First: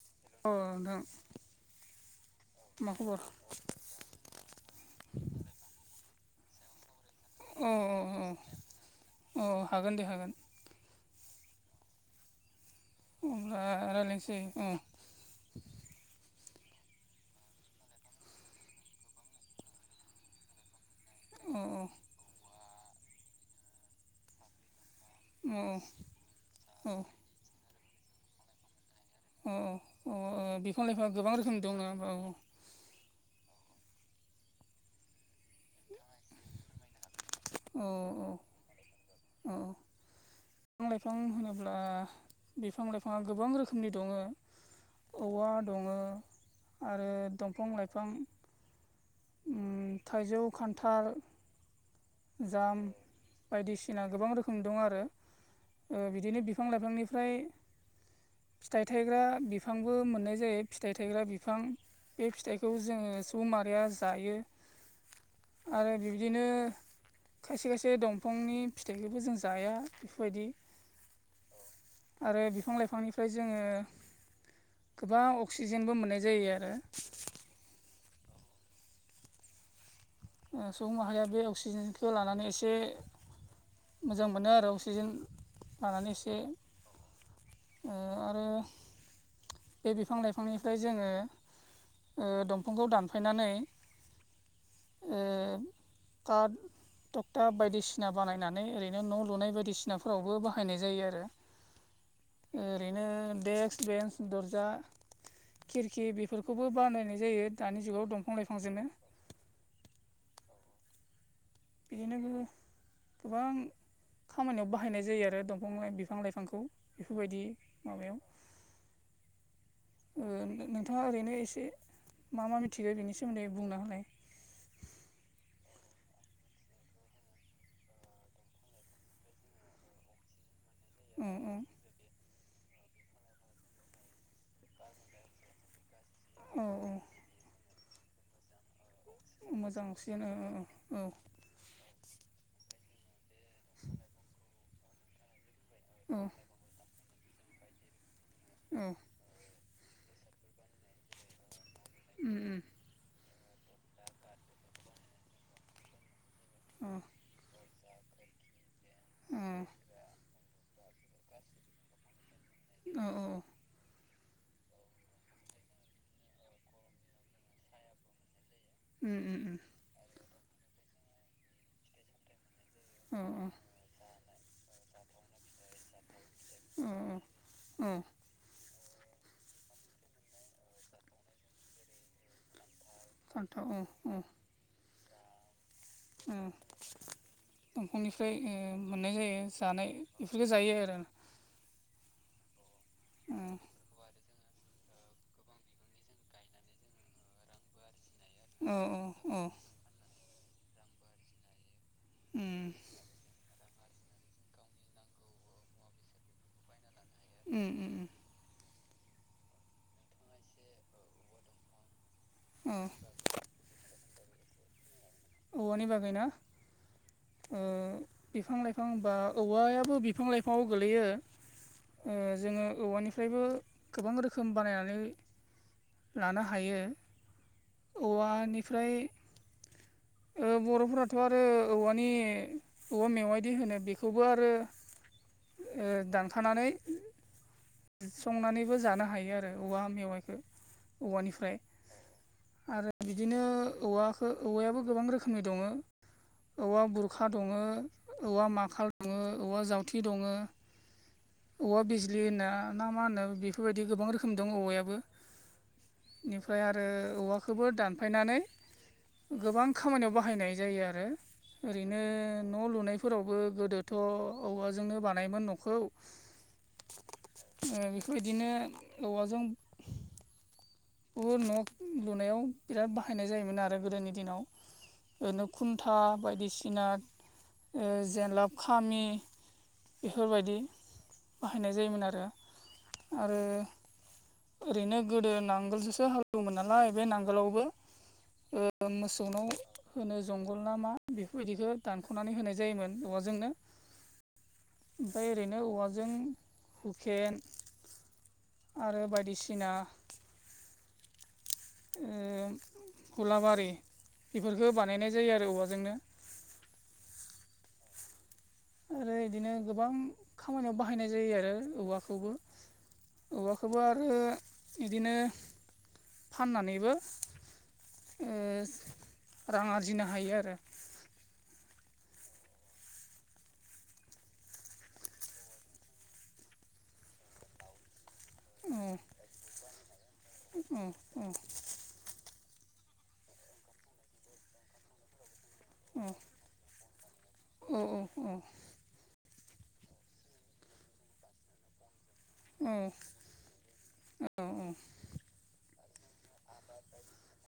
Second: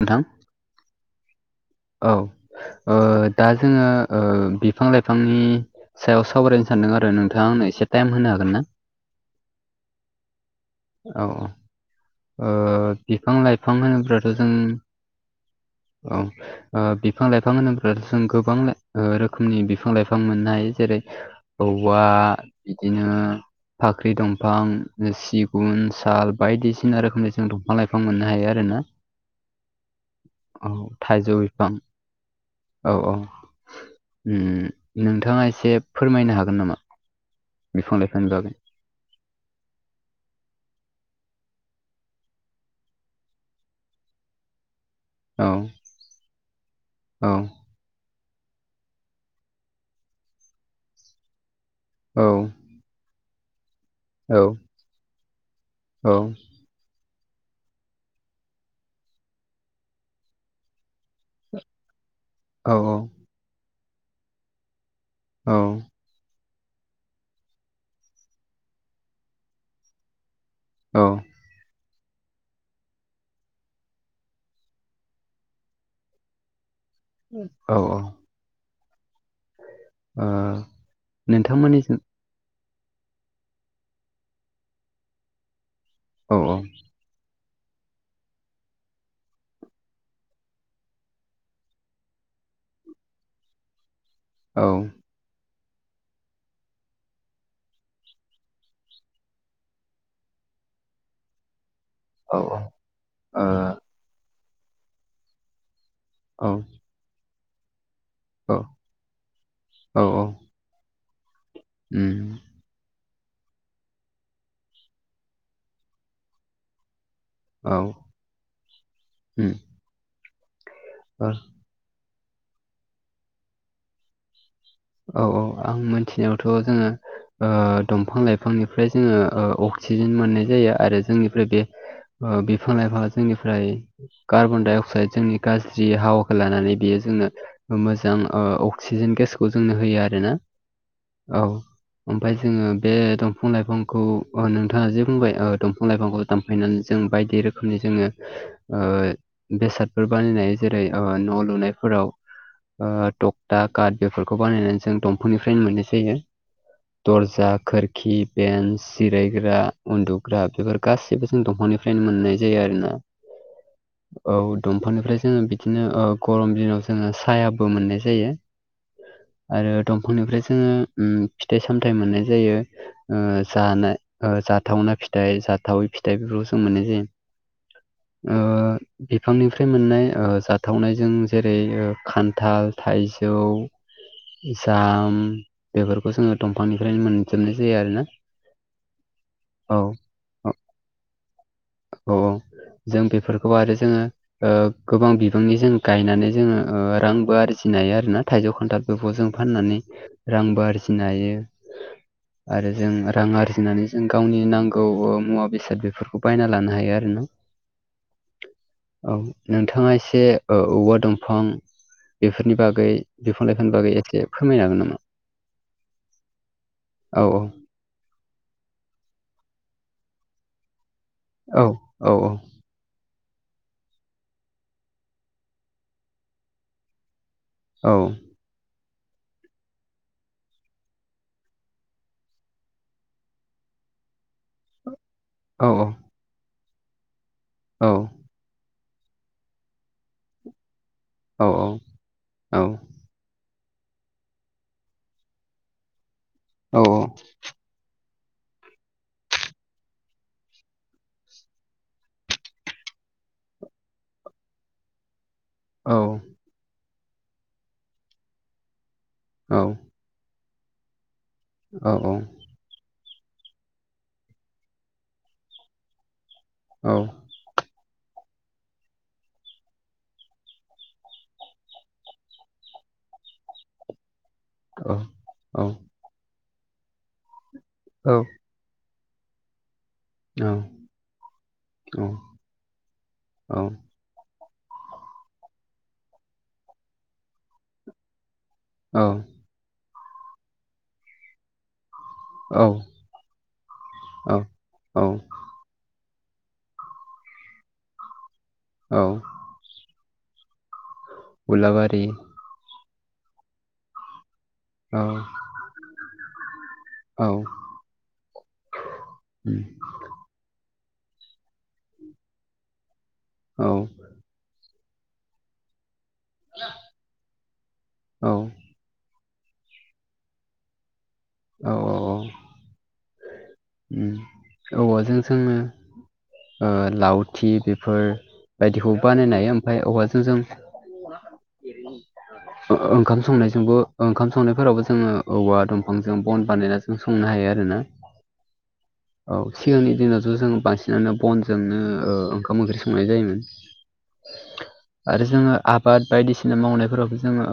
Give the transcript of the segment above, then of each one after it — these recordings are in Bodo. नोंथां। अ नोंथां। औ मा ओ खबर दा जोङो ओ बिफां-लाइफांनि सायाव सावरायनो‌। सानदों आरो नोंथाङा औ आंनो एसे टाइम होनो हागोन ना औ हागोन दे हागोन औ औ। ओ अब्ला बिफां-लाइफां होनोब्लाथ' रायज्लायनोसै जों। औ औ। ओ बिफां-लाइफां होनोब्ला जों गोबां ओ रोखोमनि बिफां- लाइफां मोननो हायो जेरै। औ औवा बिदिनो फाख्रि दंफां। औ सिगुन साल बायदिसिना रोखोमनि जों दंफां- लाइफां मोननो हायो आरो ना। औ औ औ बिफां लाइफां थाइजौ गोबां रोखोमनि बिफां दं औ। औ औ उम उम नोंथाङा एसे फोरमायनो हागोन नामा? बिफां लाइफांनि बागै। औ औ बिफां लाइफां होनोब्ला बिफां लाइफाङा गोबां रोखोमनि दङ' औवा औ दङ' आरो औ दंफां लाइफां उम थाइजौ खान्थाल जाम बायदिसिना गोबां औ रोखोमनि दं आरो ओ औ बिदिनो बिफां लाइफांनिफ्राय फिथाइ थायग्रा बिफांबो मोननाय जायो फिथाइ थायग्रा बिफां बे फिथाइखौ औ जोङो जौ मारिया जायो औ आरो बिब्दिनो खायसे खायसे दंफांनि फिथाइखौबो जों जाया बेफोरबायदि औ आरो बिफां लाइफांनिफ्राय जोङो गोबां अक्सिजेनबो मोननाय जायो आरो। औ औ ओ सुबुं माहारिया बे नोंथांमोननिसिम अक्सिजेनखौ लानानै एसे मोजां मोनो आरो अक्सिजेन लानानै औ एसे आरो बे बिफां लाइफांनिफ्राय जोङो दंफांखौ दानफायनानै औ ओ दा टक्टा बायदिसिना बानायनानै ओरैनो न' लुनाय बायदिसिनाफोरावबो बाहायनाय जायो आरो औ ओ ओरैनो औ देक्स बेन्स दरजा खिरखि बे औ फोरखौबो बानायनाय जायो दानि जुगाव दंफां लाइफांजोंनो औ औ बेनो उम गोबां खामानियाव बाहायनाय जायो आरो दंफां लाइ बिफां लाइफांखौ बेफोरबायदि औ माबायाव उम नोंथाङा ओ ओरैनो एसे मा मा मिथिगौ बिनि सोमोन्दै बुंना हालाय औ औ आं मिथिनायावथ' जोङो दंफां लाइफांनिफ्राय जोङो अक्सिजेन मोननाय जायो आरो औ जोंनिफ्राय औ बे बिफां लाइफाङा जोंनिफ्राय कार्बन डाइ अक्साइड जोंनि गाज्रि हावाखौ औ लानानै औ बियो जोनो मोजां अक्सिजेन गेस खौ जोंनो मोजां होयो अक्सिजेन औ आरोना औ ओमफाय जोङो बे दंफां लाइफांखौ नोंथाङा जे बुंबाय द बिफां लाइफांखौ औ दानफायनानै जों बायदि रोखोमनि जोङो औ बेसादफोर बानायनाय जेरै न' लुनायफोराव उम उम थकथा काट बेफोरखौ बानायनानै जों दंफांनिफ्रायनो मोननाय जायो औ दर्जा खोरखि बेन्स औ जिरायग्रा उन्दुग्रा बेफोर गासैबो जों दंफांनिफ्रायनो मोननाय जायो आरोना औ औ औ दंफांनिफ्राय जोङो बिदिनो गरम दिनाव जोङो सायाबो मोननाय जायो उम उ उम आरो दंफांनिफ्राय जोङो फिथाइ सामथाइ मोननाय जायो औ औ जानाय जाथावनाा फिथाइ जाथावै फिथाइ बेफोरखौ जों मोनो औ जे औ ओ बिफांनिफ्राय मोननाय जाथावनायजों जेरै खान्थाल थाइज खान्थाव औ अ जाम बेफोरखौ जोङो ओ दंफांनिफ्रायनो मोनजोबनाय जायो आरोना दंफांनिफ्राय औ बेफोरखो औ जायो आरो औ औ जों बेफोरखौ आरो जोङो गोबां बिबांनि जों गायनानै जोङो रांबो आरजिनो हायो आर ना थाइजौ ओ औ बेखौजों फाननानै रांबो आरजिनो हायो उम आरो जों रां आरजिनानै जों गावनि नांगौ मुवा बेसाद बेफोरखौ बायना लानो हायो आरो ना उम उ उ औ नोंथाङा एसे औवा दंफां बेफोरनि औ बागै। बिफां लाइफां बागै एसे फोरमायनो हागोन नामा? औवानि बागैना औ बिफां लाइफां बा औवायाबो बिफां लाइफाङाव गोलैयो औ औ जोङो औवानिफ्रायबो गोबां रोखोम बानायनानै लानो हायो औ औवानिफ्राय बर'फोराथ' आरो औवानि औा मेवायदि होनो बेखौबो आरो औ दानखानानै। औ। संनानैबो जानो हायो आरो औवा मेवाइखौ औ औवानिफ्राय औ आरो बिदिनो औवाखौ औवायाबो गोबां रोखोमनि दङ। औवा बुरखा दङ औवा माखाल दङ औवा जावथि दङ। औवा बिजलि होनना ना मा होनो बेफोरबायदि गोबां रोखोम दं औवायाबो औ बेनिफ्राय आरो औवखौबो दानफायनानै औ गोबां। खामानियाव बाहायनाय जायो आरो औ ओरैनो। न' लुनायफोरावबो गोदोथ' औवाजोंनो बानायोमोन न'खौ। औ बेफोरबायदिनो औवाजों। ब न' लुनायाव बिराद बाहायनाय जायोमोन आरो गोदोनि दिनाव ओरैनो खुन्था बायदिसिना। जेनलाब खामि बेफोरबायदि बाहायनाय जायोमोन आरो आरो। ओरैनो गोदो नांगोलजोंसो हालवमोन नालाय बे नांगोलावबो मोसौनाव होनो जंगल ना मा बेफोरबायदिखौ दानख'नानै होनाय औ जायोमोन औवाजोंनो औ ओमफ्राय ओरैनो औवाजों हुफेन औ आरो बायदिसिना उलाबारि गलाबारि बेफोरफोरखौो औ बानायनाय जायो आरो औवाजोंनो औ। आरो इदिनो गोबां खामानियाव बाहायनाय जायो आरो औवाखौबो। औ औवाखौबो आरो बिदिनो फाननानैबो औ रां आरजिनो हायो आरो। औ औ औ। औवाजों जोङो लावथि बेफोर बायदिखौबो बानायनाय ओमफ्राय औवाजों जों। अ औ। ओंखाम संनायजोंबो ओंखाम संनायफोरावबो जोङो औवा दं। औ बिफांजों बन बानायना जों संनो हायो आरोना। औ सिगांनि दिनावथ' जों बांसिनानो बनजोंनो ओखाम औ ओंख्रि संनाय जायोमोन आरो जोङो आबाद बायदिसिना मावनायफोराव जोङो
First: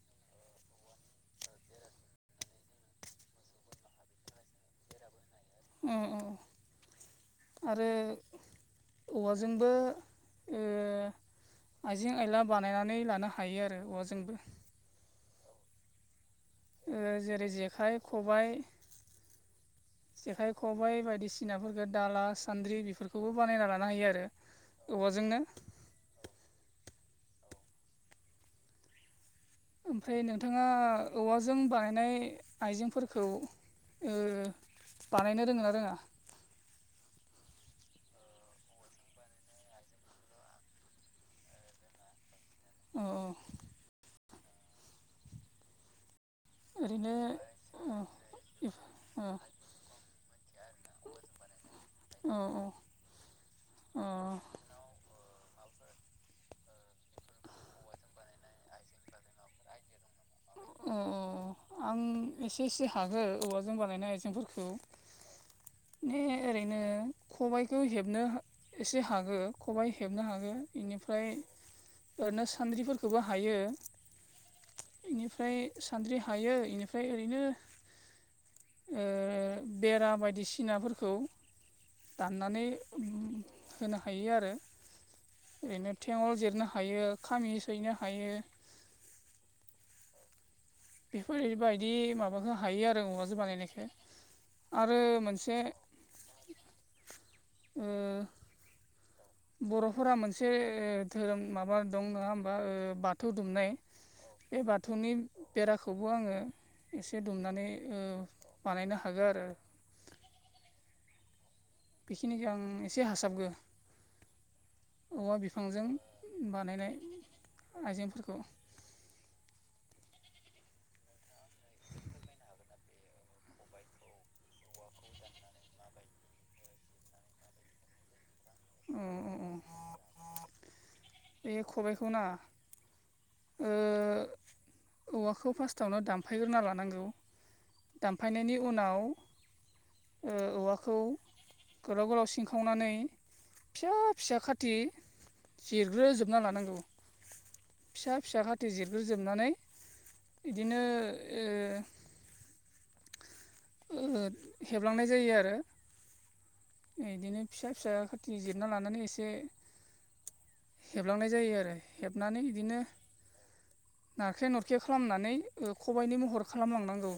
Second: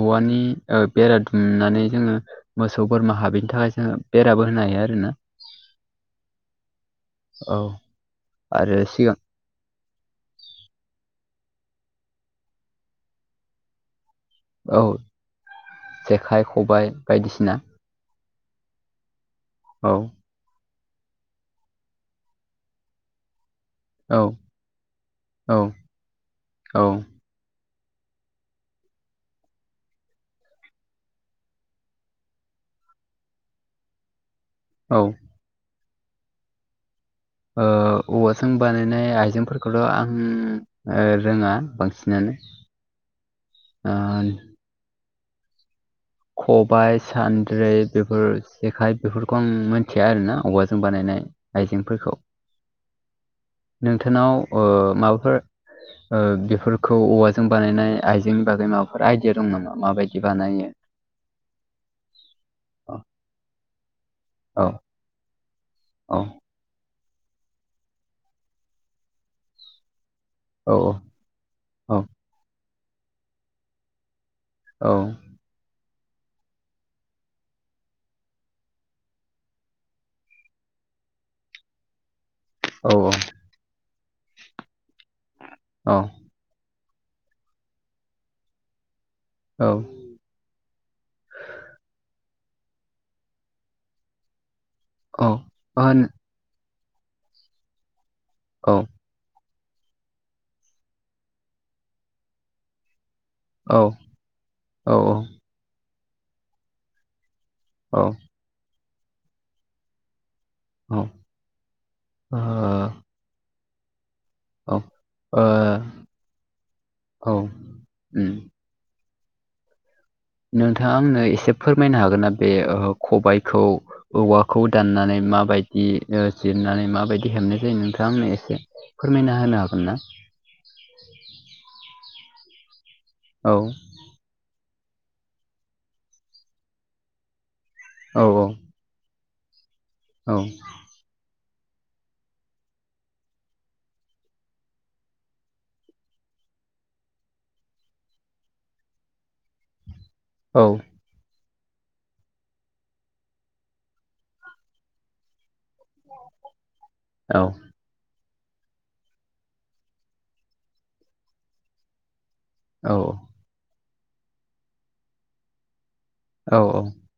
औवानि ओ बेरा दुमनानै जोङो मोसौ बोरमा हाबैनि थाखाय जो बेराबो होनो हायो आरो ना? अ औ औ आरो आरो सिगां औ। जोंबो ओ आइजें आइला बानायनानै लानो हायो आरो औवाजोंबो औ जेखाइ खबाइ बायदिसिना खबाय औ। जेखाइ खबाइ बायदिसिनाफोरफोरखौ दाला सान्द्रि बेफोरखौ बेखौबो बानायना लानो हायो औ आरो औवाजोंनो औ औ। ओमफ्राय नोंथाङा औवाजों बानायनाय आइजेंफोरखौ ओ औ बानायनो रोङो ना रोङा? ओ औवाजों बानायनाय आइजेंफोरखौथ' आं रोङा बांसिनानो औ आ खबाइ ओरैनो सान्द्रि औ बेफोर जेखाइ औ बेफोरखौ आं मिथिया आरोना औवाजों बानायनाय आइजेंफोरखौ। अ अ नोंथांनाव ओ माबाफोर ओ बेफोर खौ औवाजों बानायनाय आइजेंनि बागै माबाफोर आइदिया दं नामा माबायदि बानायो? अ अ अ आं एसे एसे हागो औवाजों बानायनाय आइजेंफोरखौ। औ ने औ ओरैनो खबाइखौ हेबनो एसे हागो खबाइ हेबनो हागो औ बेनिफ्राय औ ओरैनो सान्द्रिफोरखौबो हायो औ ओमफ्राय सानद्रि हायो इनिफ्राय ओरैनो ओ बेरा बायदिसिनाफोरखौ दाननानै औ औ होनो हायो आरो ओरैनो औ थेंङल जिरनो हा हायो खामि सैनो हायो औ बेफोरबायदि माबाखौ हायो आरो औवाजों बानायनायखो। आरो औ मोनसे औ बर'फोरा मोनसे धोरोम माबा दं नङा होमबा बा थौ दुमनाय बे बाथौनि औ बेराखौबो आङो एसे दुमनानै ओ बानायनो हागोन आरो। ह बेखिनिखौ आं एसे हासाबगो औ ओ औवा बिफांजों बानायनाय औ उम आइजेंफोरखौ नोंथाङा आंनो एसे फोरमायनो हागोन ना बे ओ खबाइखौ औवाखौ दाननानै माबायदि जिरनानै माबायदि हेबनाय जायो नोंथां आंनो एसे अ अ फोरमायना अ होनो हागोन ना? बे खबाइखौ ना औ ओ औवाखौ फार्स्टआवनो दानफायग्रोना लानांगौ। औ दानफायनायनि उनाव ओ औ औवाखौ गोलाव गोलाव सिनखावनानै फिसा फिसा खाथि जिरग्रोजोबना लानांगौ फिसा फिसा खााथि जिरग्रोजोबनानै औ बिदिनो ओ ओ हेबलांनाय जायो आरो औ इदिनो फिसा फिसा जिरना लानानै एसे हेबलांनाय जायो आरो हेबनानै बिदिनो औ नारखे नुरखे खालामनानै ओ खबाइनि मुं हर औ खालामलांनांगौ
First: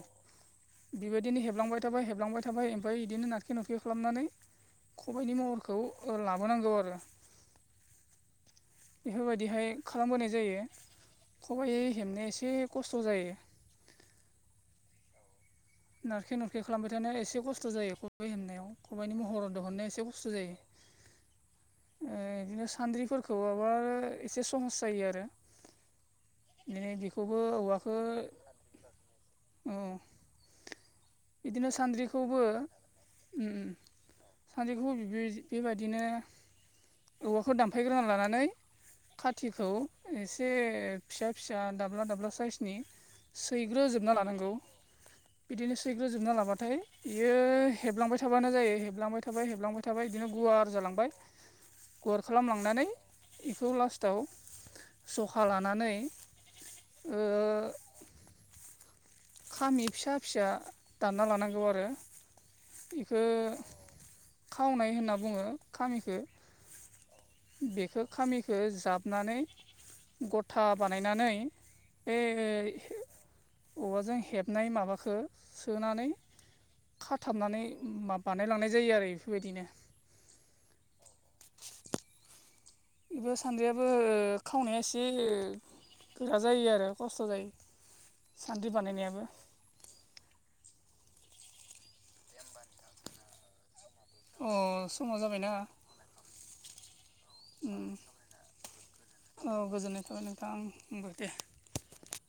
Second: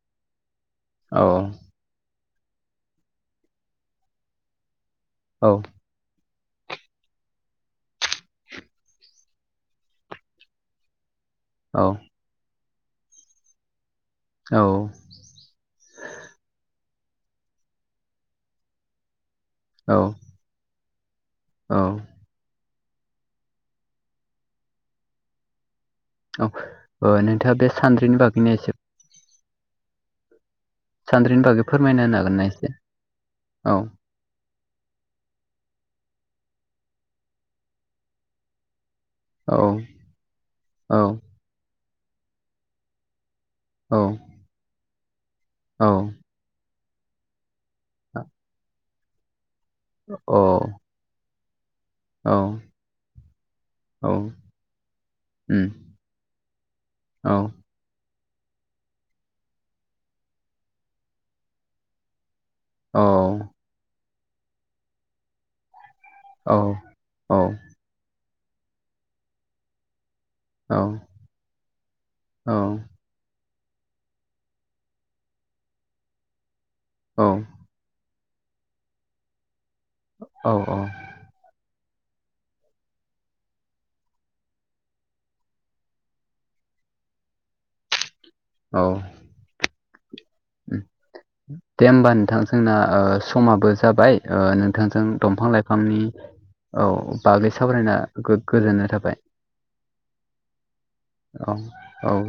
औ बेबायदिनो हेबलांबाय थाबाय हेबलांबाय थाबाय ओमफ्राय बिदिनो नारखे नुरखे खालामनानै खबाइनि औ महरखौ ओ लाबोनांगौ आरो बेफोरबायदिहाय खालामबोनाय जायो खबाइ हेबनाया एसे खस्थ' जायो। औ। नारखे नुरखे खालामबाय थानाया एसे खस्थ' जायो खबाइ हेबनायाव। खबाइनि महराव दिहुननाया औ एसे बुस्थु जायो। औ। ओ इदिनो सान्द्रिफोरखौ माबा एसे सहस जायो आरो औ बिानै ओ बेखौबो नोंथाङा बे औवाखो सान्द्रिनि बागैनो एसे ओ सान्द्रिनि बागै बिदिनो फोरमायना होनो हागोन सान्द्रिखौबो ना ओ एसे? औ सानद्रिखौ बेबायदिनो औवाखौ दानफायग्रोना लानानै औ खाथििखौ एसे औ फिसा फिसा दाब्ला दाब्ला साइसनि औ सैग्रोजोबना लानांगौ। बिदिनो औ सैग्रोजोबना लाबाथाय बियो हेबलांबाय थाबानो जायो हेबलांबाय थाबाय हेबलांबाय [unintelligible] थाबाय बिदिनो गुवार जालांबाय। गुवार अ औ खालामलांनानै बेखौ औ लास्टाव जखा औ लानानै ओ खामि फिसा- फिसा दानना लानांगौ आरो बेखौ औ खावनाय होनना बुङो खामिखौ औ औ। बेखौ खामिखौ जाबनानै [unintelligible] [unintelligible] बानायनानै बे औवाजों हेबनाय माबाखौ सोनानै खाथाबनानै [unintelligible] बानायलांनाय जायो आरो बेफोरबायदिनो। औ औ। बेबो सान्द्रियाबो खावनाया एसे गोरा जायो आरो खस्थ' जायो सान्द्रि बानायनायाबो। दे होमबा नोंथां जोंना समाबो जाबाय। अ नोंथांजों समा दंफां जाबायना -लाइफांनि औ बागै सावरायना गोजोननाय थाबाय। औ गोजोननाय थाबाय नोंथां ओं। औ औ।